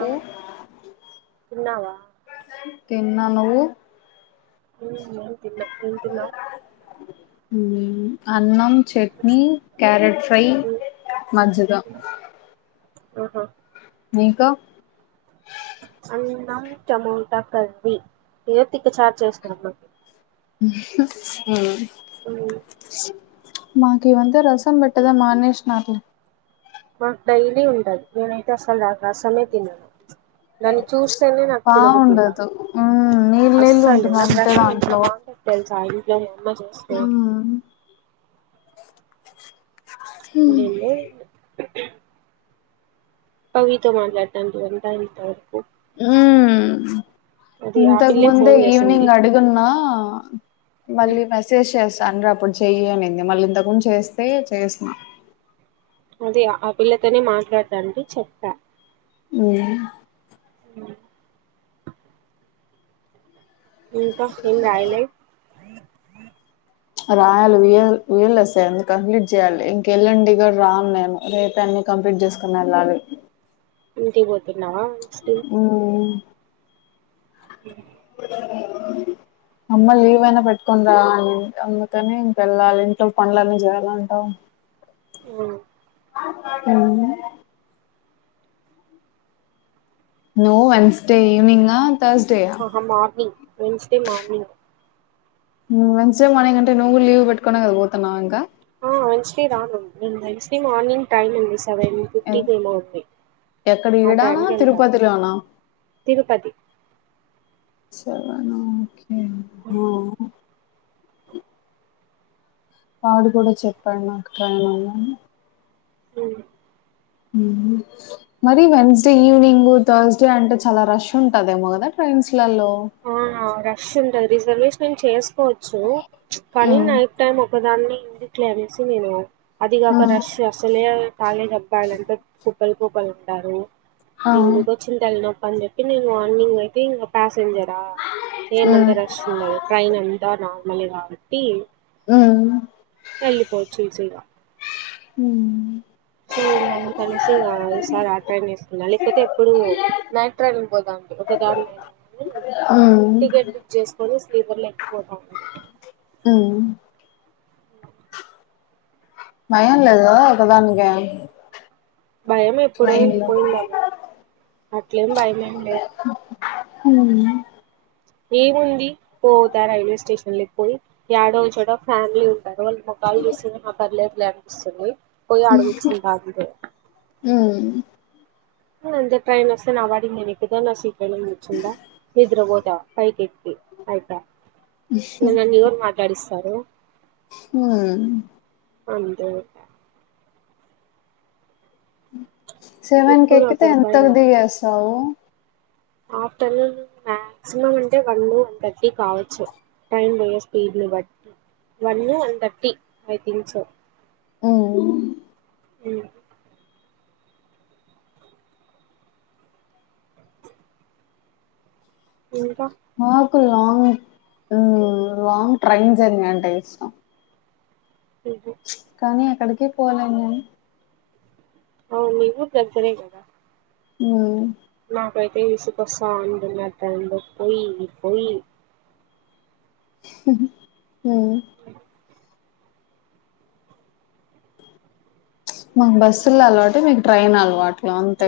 ఆ తిన్నావా తిన్న నువ్వు ఉ నతల అ అన్నం చట్నీ క్యారెట్ ఫ్రై మజ్జిగ ఆహా ఇంకా అన్నం టమోటా కర్రీ [unintelligible] ఉమ్, మాకి వంత రసం పెట్టదా మానేష్ నారు లే మాకు డైలీ ఉంటది నేనైతే అసలు ఆ రసమే తినను దాన్ని చూస్తేనే నాకు తినబూధి కాదు బాగుండదు ఉమ్ నీళ్ళు నీళ్ళు అస్సలు ఉంటుంది నాకు అంతే రసం ఎంత దాంట్లో బాగుంటదొ తెలుసా ఇంట్లోనే అమ్మ చేస్తే ఉమ్ ఎందోలె పవితో మాట్లాడతాంటివి అంట ఇంత వరకు ఉ అది ఆ ఇంతకు పిల్లే ముందే ఫోన్ చేసింది ఈవనింగ్ అడుగున్నా ఆ ఉమ్, మళ్ళీ మెసేజ్ చేస్త తండ్రి అప్పుడు చెయ్య అనింది మళ్ళీ ఇంతకు చేస్తే చేసిన్నా అదే ఆ పిల్లతోనే మాట్లాడతంటి చెప్పా ఉ ఇంత ఏం రాయలే రాయాలి వి య వి యా లే సే ఉంది కంప్లీట్ చేయ్యాలి ఇంకెళ్ళండి కూడా రాను నేను రేపే అన్ని కంప్లీట్ చేసుకుని వెళ్ళాలి ఇంటికి పోతున్నావా వెన్స్డే ఆ ఒకే అమ్మ లీవ్ అయినా పెట్టుకునిరా అనింది అందుకని ఇంక వెళ్ళాలి ఇంట్లో పనులన్నీ జేయాలంటా. ఆ మ్మ్ నువ్ వెన్స్డే ఈవెనింగా ఓహో మార్నింగ్ వెన్స్ డే మార్నింగ్ మంచిగ మార్నింగ్ అంటే నువ్వు కూడా లీవ్ పెట్టుకూని పోతున్నావు ఇంకా ఆ వెడ్నెస్డే రాను నేను వెడ్నెస్డే మార్నింగ్ టై సెవెన్ ఎన్- ఫిఫ్టీకి ఏమో ఉంది ఎక్కడ ఆ ఈడానా టైంకి వెళ్తాను తిరుపతిలోనా తిరుపతి సెవెన్ ఆ హా వాడు కూడా చెప్పాడు నాకు టైమ్ [inaudible] అ మరి వెన్స్డే ఈవినింగ్ థర్స్డే అంటే చాలా రష్ ఉంటదేమో కదా ట్రైన్స్ లలో ఆ రష్ ఉంటది రిజర్వేషన్ చేస్త కోవచ్చు కానీ హ్మ్. నైట్ టైమ్ ఒకదాన్ని ఎందుకు లే అనేసి నేను అది కాక హ్మ్. రష్ అసలే కాలేజ్ అబ్బాయాలంటే కుప్పలు కుప్పలు ఉంటారు ఆ! ఎందుకొచ్చింది తలనొప్పి చేపి నేను మార్నింగ్ అయితే ఇంకా ప సింజర్ ఏమంత హ్మ్. రష్ ఉండదు ట్రైన్ అంత నా మలరావతి హ్మ్. వెళ్ళలిపోచ్చు ఈజీ గా హ సో ఇకందుకనేసి ఇక ఈసారి ఆ ట్రైన్ చేకున్నా లేకపోతే ఎప్పుడు నైట్ ట్రైనింగ్ పోదామండి ఒక దనిలోయినా ఆవు చేస్కొని స్లీపర్ లో ఎక్కి పోతన అ భయం లేద ఒకదానికి భయం ఎప్పుడో వెళ్ళిపోయిందమ్వా అట్లేం బయమేం లేదు హ ఏముంది పోతా రైల్వే స్టేషన్లకి పోయి ఏడో ఒక చోట ఫ్యామిలీ ఉ వాళ్ళ మోకాలు చూసి ఇంకా పర్లేదు అనిపిస్తుంది పోయి ఆడ కూర్చుంటా అంతే ఉమ్ ట్రైన్ వస్తి నా పాటికి నేను ఎక్కుత నా సీటు ము కూర్చుంట నిద్ర పోత పైకి ఎక్కి అయిపోయా ఇంకా నన్ను ఎవరు మాట్లాడిస్తారు తరు హ అంతేగా [unintelligible] సేవన్ కు ఇప్పుడు ఎక్తే ఎంతకు ఒకరిపైన దిగేస్తావు [inaudible] ఆఫ్టర్నూన్ మాక్సిమం అంటే వన్ వన్ థర్టీ కావచ్చు ట్రెన్ పోయె స్పీడ్ ను బట్టి one one thirty I think అ అవున ఇంకా నాకు లాంగ్ లాంగ్ ట్రైన్ జెర్నీ అంటే ఇష్టం క [inaudible] కానీ ఎక్కడికి పోలేను నిను అవును నివ [unintelligible] కదా ఉ నాకైతే విసుగు వస్తాంద అన్నమాట అంద పోయి పోయి మ్మ్ హ్మ్ మాకు బస్సుల అలవాటు మీకు ట్రైన్ అలవాటు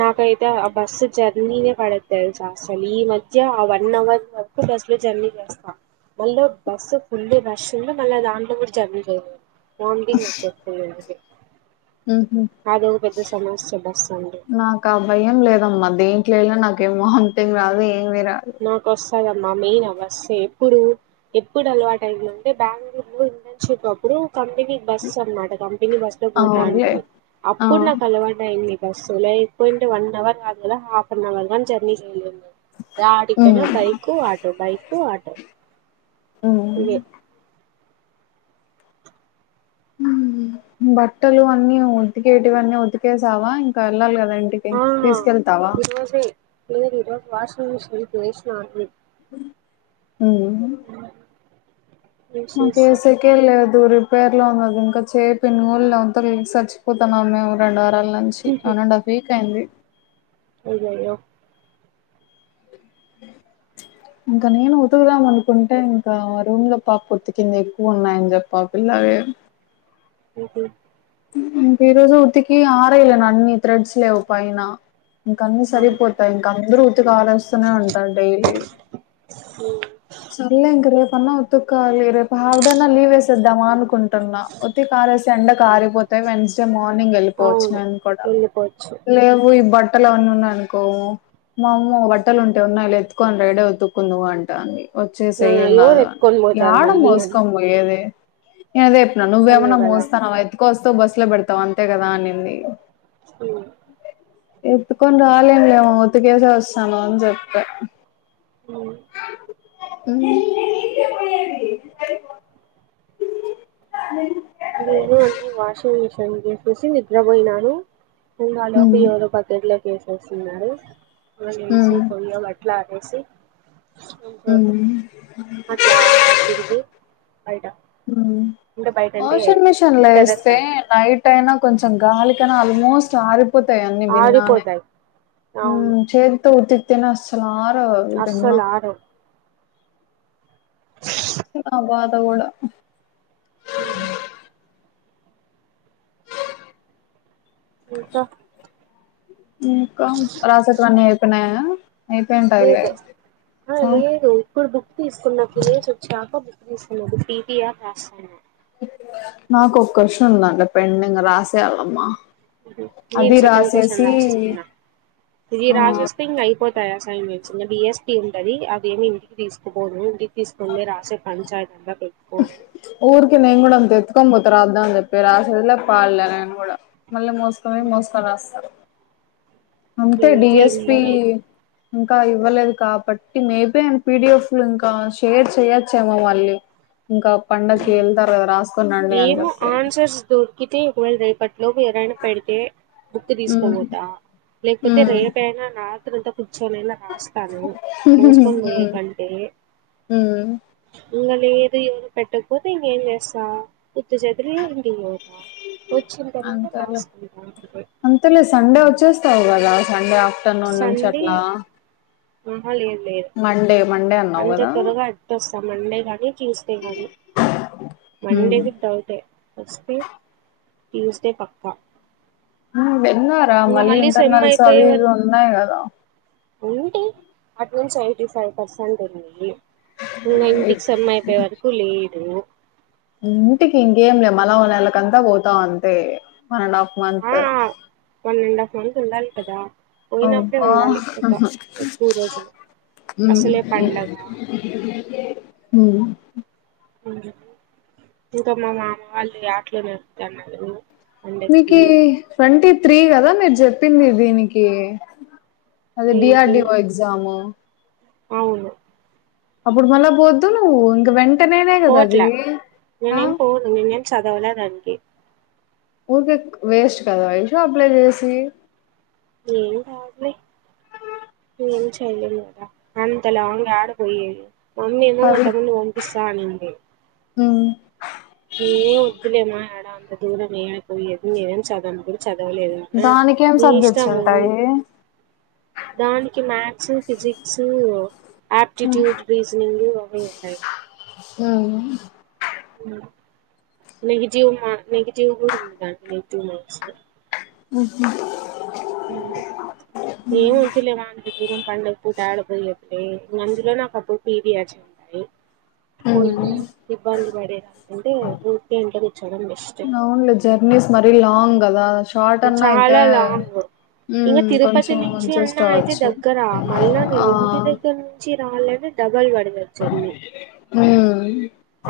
నాకైతే అబ్ బస్సు జర్నీనే పడదు తెలుసా అసలు ఈ మధ్య ఆ వన్ అవర్ వరకు బస్సు లో జర్నీ చేస్తా మళ్ళీ బస్సు ఫుల్ రస్ ఉండి మళ్ళీ దాంట్లో కూడా జర్నీ చేయంది వామ్ంటింగ్ వచ్చెంతుంది అందుకే ఉహు నాది ఎదొ పెద్ద సమస్య బస్సు అంటే నాకు భయం లేదమ్మా దేంట్లో వెళ్ళిన నాకేం వామ్ంటింగ్ రాదు ఏం నాకు వస్తాది అ మా మెయిన్ అవ్వస్ ఎప్పుడు ఎప్పుడు అలవాటై లో ఉంటే బెంగళూరు ఇంటర్న్ షిప్ అప్పుడు కంపెనీ బస్ అన్నమాట కంపెనీ బస్ లో అవునులే పోతాంటిమి ఆ అప్పుడు నాకు అలవాటు అయింది బస్సు లో ఐపోయింటే వన్ హవర్ కాదు హాఫ్ అన్ హవర్ గాని జెర్నీ చేయలేము యాటికీ ఉమ్ పోయినా bike auto bike bike auto ఇదే ఉమ్ బట్టలు అన్నీ ఉతికేటివన్నీ ఉతికేసావా ఇంకా వెళ్ళాలి కదా ఇంటికి ఆ తీసుకెళ్తావా ఈరోజే లేదు ఈరోజు వాషింగ్ మిషన్ కు వేసిన అన్ని ఔ అ మాకు ఏసేకే లేదు రిపేర్ లో ఉన్నాది ఇంకా చేపినేల అంత చచ్చిపోతాన్నాము మేము రెండు అప్పట్నుంచి వన్ అండ్ హఫ్ వీక్ అయింది అయ్యయ్యో ఇంకా నేను ఉతుకుదాం అనుకుంటే ఇంకా మా రూమ్ లో పాప ఉతికింది ఎక్కువ ఉన్నాయని చెప్పి ఆ పిల్ల ఎ ఉహు ఇంకా ఈ రోజు ఉతికి ఆరయలే అన్ని త్రెడ్స్ లేవు పైన ఇంకన్న అవును సరిపోతాయి ఇంక అందరు ఉతికి ఆరేస్తూనే ఉంటారు డైలీ సరలేే ఇంక రేపన్నా ఉత్తిక్కోవాలి రేపు హాఫ్ డేనా లీవ్ వేసేద్దామా అనుకుంటున్నా ఒత్తికి ఆరేస్తే ఎండకు ఆరిపోతాయి వెన్స్డే మార్నింగ్ వెళ్ళిపోవచ్చు అవును నేను కూడా వెళ్ళిపోవచ్చు లేవు ఇ బట్ బట్టలు అవన్నీ ఉన్నాయి అనుకో మామ్మో బట్టలు ఉంటే ఉన్నాయి లే ఎత్తుకొని రా ఈడే ఉతుకుందువు రా అంటాంది ఆ వచ్చేసేయ్ ఏమ్ ఎవరు కాదు గాన ఎత్తుకొని పోతారు యాడ మళ్ళీ అని మోసుకొని పోయ్యొది అదే అదే నువ్వేమన్నా కదా మోస్తన్నవ అయి కోస్తావ్ బస్సులో పెడతావు అంతే కదా అనింది స్కూల్ ఎత్తుకొని రాలేన్ లేమ్మ ఉతికేసే వస్తాను అని చెప్పా అవునా ఉ పని జేసెసి నిద్రబోయినాను ఇంగ ఆలోపు హ్మ్ ఎవరో పక్కకు లేప్ లేసెస్తున్నారు మల్లా లేసి హ్మ్ పొయా బట్లార ఎసి హ్మ్ అట్లా తిరిగి బయట అ అంటే బయట అంటే ఆషింగ్ మిషన్ లో టెర్రస్ ఏస్తే పైన బయటైన కొంచెం గాలి కాని ఆల్మోస్ట్ ఆరిపొ తాయి అన్ని భిన్నానే ఆరిపోతాయి అవును తేనే అస్సలు ఆరు అస్సలు ఆరవ్ సూడ్ నా బాద్ [unintelligible] అ ఇంకా ఇంకా రాసేటివన్ని అయిపయినాయ లేదు అహ ఆ లేదు ఇప్పుడు బుక్ తీసుకున్న అట్ల లేసి వచ్చాక బుక్ ఇప్పుడు టీటిఆర్ రాస్తన్న నాకు ఒక క్వశ్చన్ ఉందండి. పెండింగ్ రాసేయళ్ళమ్మా నేను సెకండ్ క్వశ్చన్ రాస్తా ఉన్నా ఇవి రాసిస్తే ఇంగ అయిపోతాయి. అసైన్మెంట్ చిన్న బి ఎస్ పి ఉంటది. అదేమి ఇంటికి తీసుకుపోను ఇంటికి తీసుకుంటేన రాసే పంచాయతీ అంద ఊర్కి నేను గూడ అంతా అయిత పట్టుకొని పోత రద్ద అని జెప్పి రాసెది లే పాడులే నేను కూడా మళ్ళ మోసుకొని పోయి మోసుకోని రాస్తారు. అంతే డి నేనైతే ఎస్ పీ ఇంట్లోనే ఇంకా ఇవ్వలేదు. కాబట్టి మేబి పీ డి ఫ్ఫ్లు ఇంకా షేర్ చేయొచ్చేమో మాళ్ళీ ఇంకా పండక్కి ఏళ్తారు. కదా రాసుకొనిరండి అని చెప్పి కుయాల్ రేపట్ లోపు ఎవరైనా పెడితే బుక్ ఉమ్ తీసుకోనీపోతా లేకపోతే ఉమ్ రేపూ అయినా రాత్రంత కూర్చో ఇళ్ళ రాస్తాను మోసుకొని పోయే ఉమ్ కంటే హ్మ్ ఇంగ లేదు ఏది పెట్టకపోతే ఇంకేం చేస్తాం. [unintelligible] వచ్చినా తర్వాత అంతేలే రాసుకుంట [inaudible] యా సండే ఆ ఆఫ్టర్నూన్ నుంచి అట్లా ఉ మండే మండే అన్నావు గాదా త్వరగా ఎట్టొస్తా మండే గని ట్యూస్డే గానీ మండే హ్మ్ విత్ డౌటే వస్తే ట్యూస్డే పక్క ఆ విన్నారా మళ్ళీ ఇంటర్నల్స్ అవి ఇవి ఉన్నాయి గాదా అంటే అటు నుంచి ఎయిటీ ఫైవ్ పర్సెంట్ ఉన్నాయి. ఇంగ ఇ- ఇంటికి సేమ్ అయిపోయే వరకు లేదు. ఇంటికి ఇంకేం లే మనం ఓ నెలకంతా పోతాం అంతే వన్ అండ్ హఫ్ మంత్ ఆ వన్ అండ్ హాఫ్ మంత్ ఉండాలి కదా పోయినప్పుడే అబ్బా ఉండాలి ఒక హ్ ఎక్కువ రోజులు అసలే పండగ హ్ ఇంకా మా మామ వాళ్ళు యట్లు నరుకుతన్నారు. మీకి ట్వంటీ త్రీ గాదా మీరు చెప్పింది. దీనికి అదే డి ఆర్ దేనికి డిఓ ఎక్జము అవును అప్పుడు మళ్ళా పోద్దు నువ్ ఇంక వెంట ఇంట ననే కదా అదిీ పోవట్లా ఆ చదవవులే దానికి ఊకే వేస్ట్ కదా వైషు అప్లై చేసి ఏం కాదులే ఏం చేయలేం కద అంత లాంగ్ యాడ పోయేది మమ్మీ ఏమో మా తమ్ముని పంపిస్తా అనింది హ ఎమ్ వద్దులె మయ్ ఆడ దూరం ఏ అయి పోయదు ఏం చదవదు చదవలేదు దానికేం నీ సబ్జెక్ట్స్ ఇష్టము ఉంటాయి దానికి మ్య చు ఫిజిక్సు ఆప్టిట్యూడ్ రీజనింగ్ అవే ఉంటయి ఉ నెగిటివ్ మా నెగటివ్ కూడా ఉందండి ఉ నెగిటివ్ మార్క్స్ ఊహు ఏం ఉంచలేదా అనిపిస్తే పండగ పూట ఆడపిల్ల వస్తే అందులో నాకు అప్పుడు పీరియడ్స్ ఉంటాయి పోయ్యి ఇబ్బంది పడే ఉంటే ఊరికే ఇంట్లో కూర్చో అవున్లే జెర్నీస్ మరి లాంగ్ గదా చాలా లాంగ్ ఇంక ఉమ్ తిరుపతి కొంచెం నుంచి అడ్జస్ట్ అన్నా అయితే అవచ్చు దగ్గర మళ్ళా నేను ఆ ఇంటి దగ్గర నుంచి రావాలంటే ముగ్గల్ పడి సచ్చేది జర్నీ ఉమ్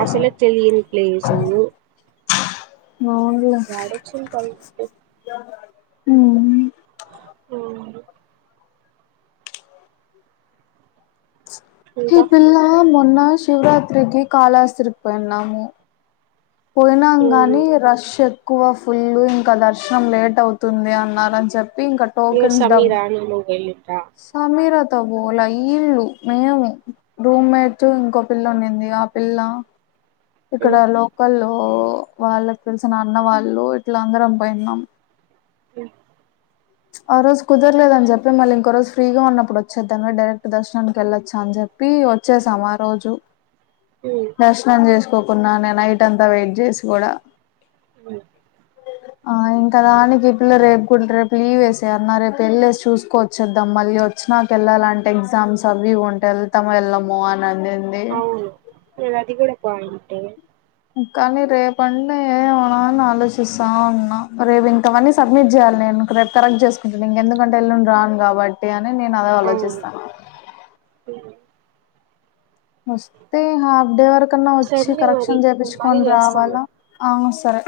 అసల తెలియని ప్లేసు యాడవచ్చింది తల్లి ఉమ్ ఉమ్ ఈ ఇంకా పిల్ల మో న్నా శివరాత్రికి కాళహస్త్రి కి పోయినము పోయినాం ఎవరు కానీ రష్ ఏక్ ఎక్కువ ఫుల్ ఇంకా దర్శనం లేట్ అవుతుంది అన్నరు అని చెప్ ఏ సమిర్రని హోగయి సమీరత్ పోల ఈల్లు మేము రూమ్ మేట్స్ ఇంకో పిల్ల ఉండింది ఆ పిల్ల ఇక్కడ ఉమ్ లోకల్లో ఓ వాళ్ళకి తెలిసిన అన్న వాళ్ళు ఇట్లా అందరం పోయిన్నాం హ్మ్ ఆ రోజు కుదరలేదని చెప్పి మళ్ళీ ఇంకో రోజు ఫ్రీగా ఉన్నప్పుడు వచ్చేద్దాను డైరెక్ట్ దర్శనానికి వెళ్ళొచ్చా అని చెప్పి వచ్చేసాం ఆ రోజు దర్శనం చేస్కో తీసుకోకున్నా నేన్ నైట్ అంతా వెయిట్ చేసి కూడా అవును ఆ ఇంకా దానికి ఈ పిల్ల రేపు కూడా రేపు లీవ్ వేసే అన్నా రేపు వెళ్ళేసి చూసుకో వచ్చేద్దాం మళ్ళీ వచ్చినాకా వెళ్ళాలంటే ఎగ్జామ్స్ అవి ఇవి ఉంటాయ్ వెళ్తామో వెళ్ళమో అని అనింది అవును నేను అది కూడా పాయింట్ కానీ రేపంటే ఏమన అని ఆలోచిస్తా ఉన్నా రేపింక అవన్నీ సబ్మిట్ జేయాలి నేను రేపు కరెక్ట్ చేసుకుంటాను ఇంకెందుకంటే ఎల్లుండి రాన్ గాబట్టి అని నేను అదే అవును ఆలోచిస్తన్న హ్మ్. వొస్తే హాఫ్ డే వరక్ కన్న వొచ్చి సర్లే మరి కరెక్షన్ నేను మళ్ళీ టేపించ్చుకొన్ రావల్ల చేస్తాను అవునుస్ తరు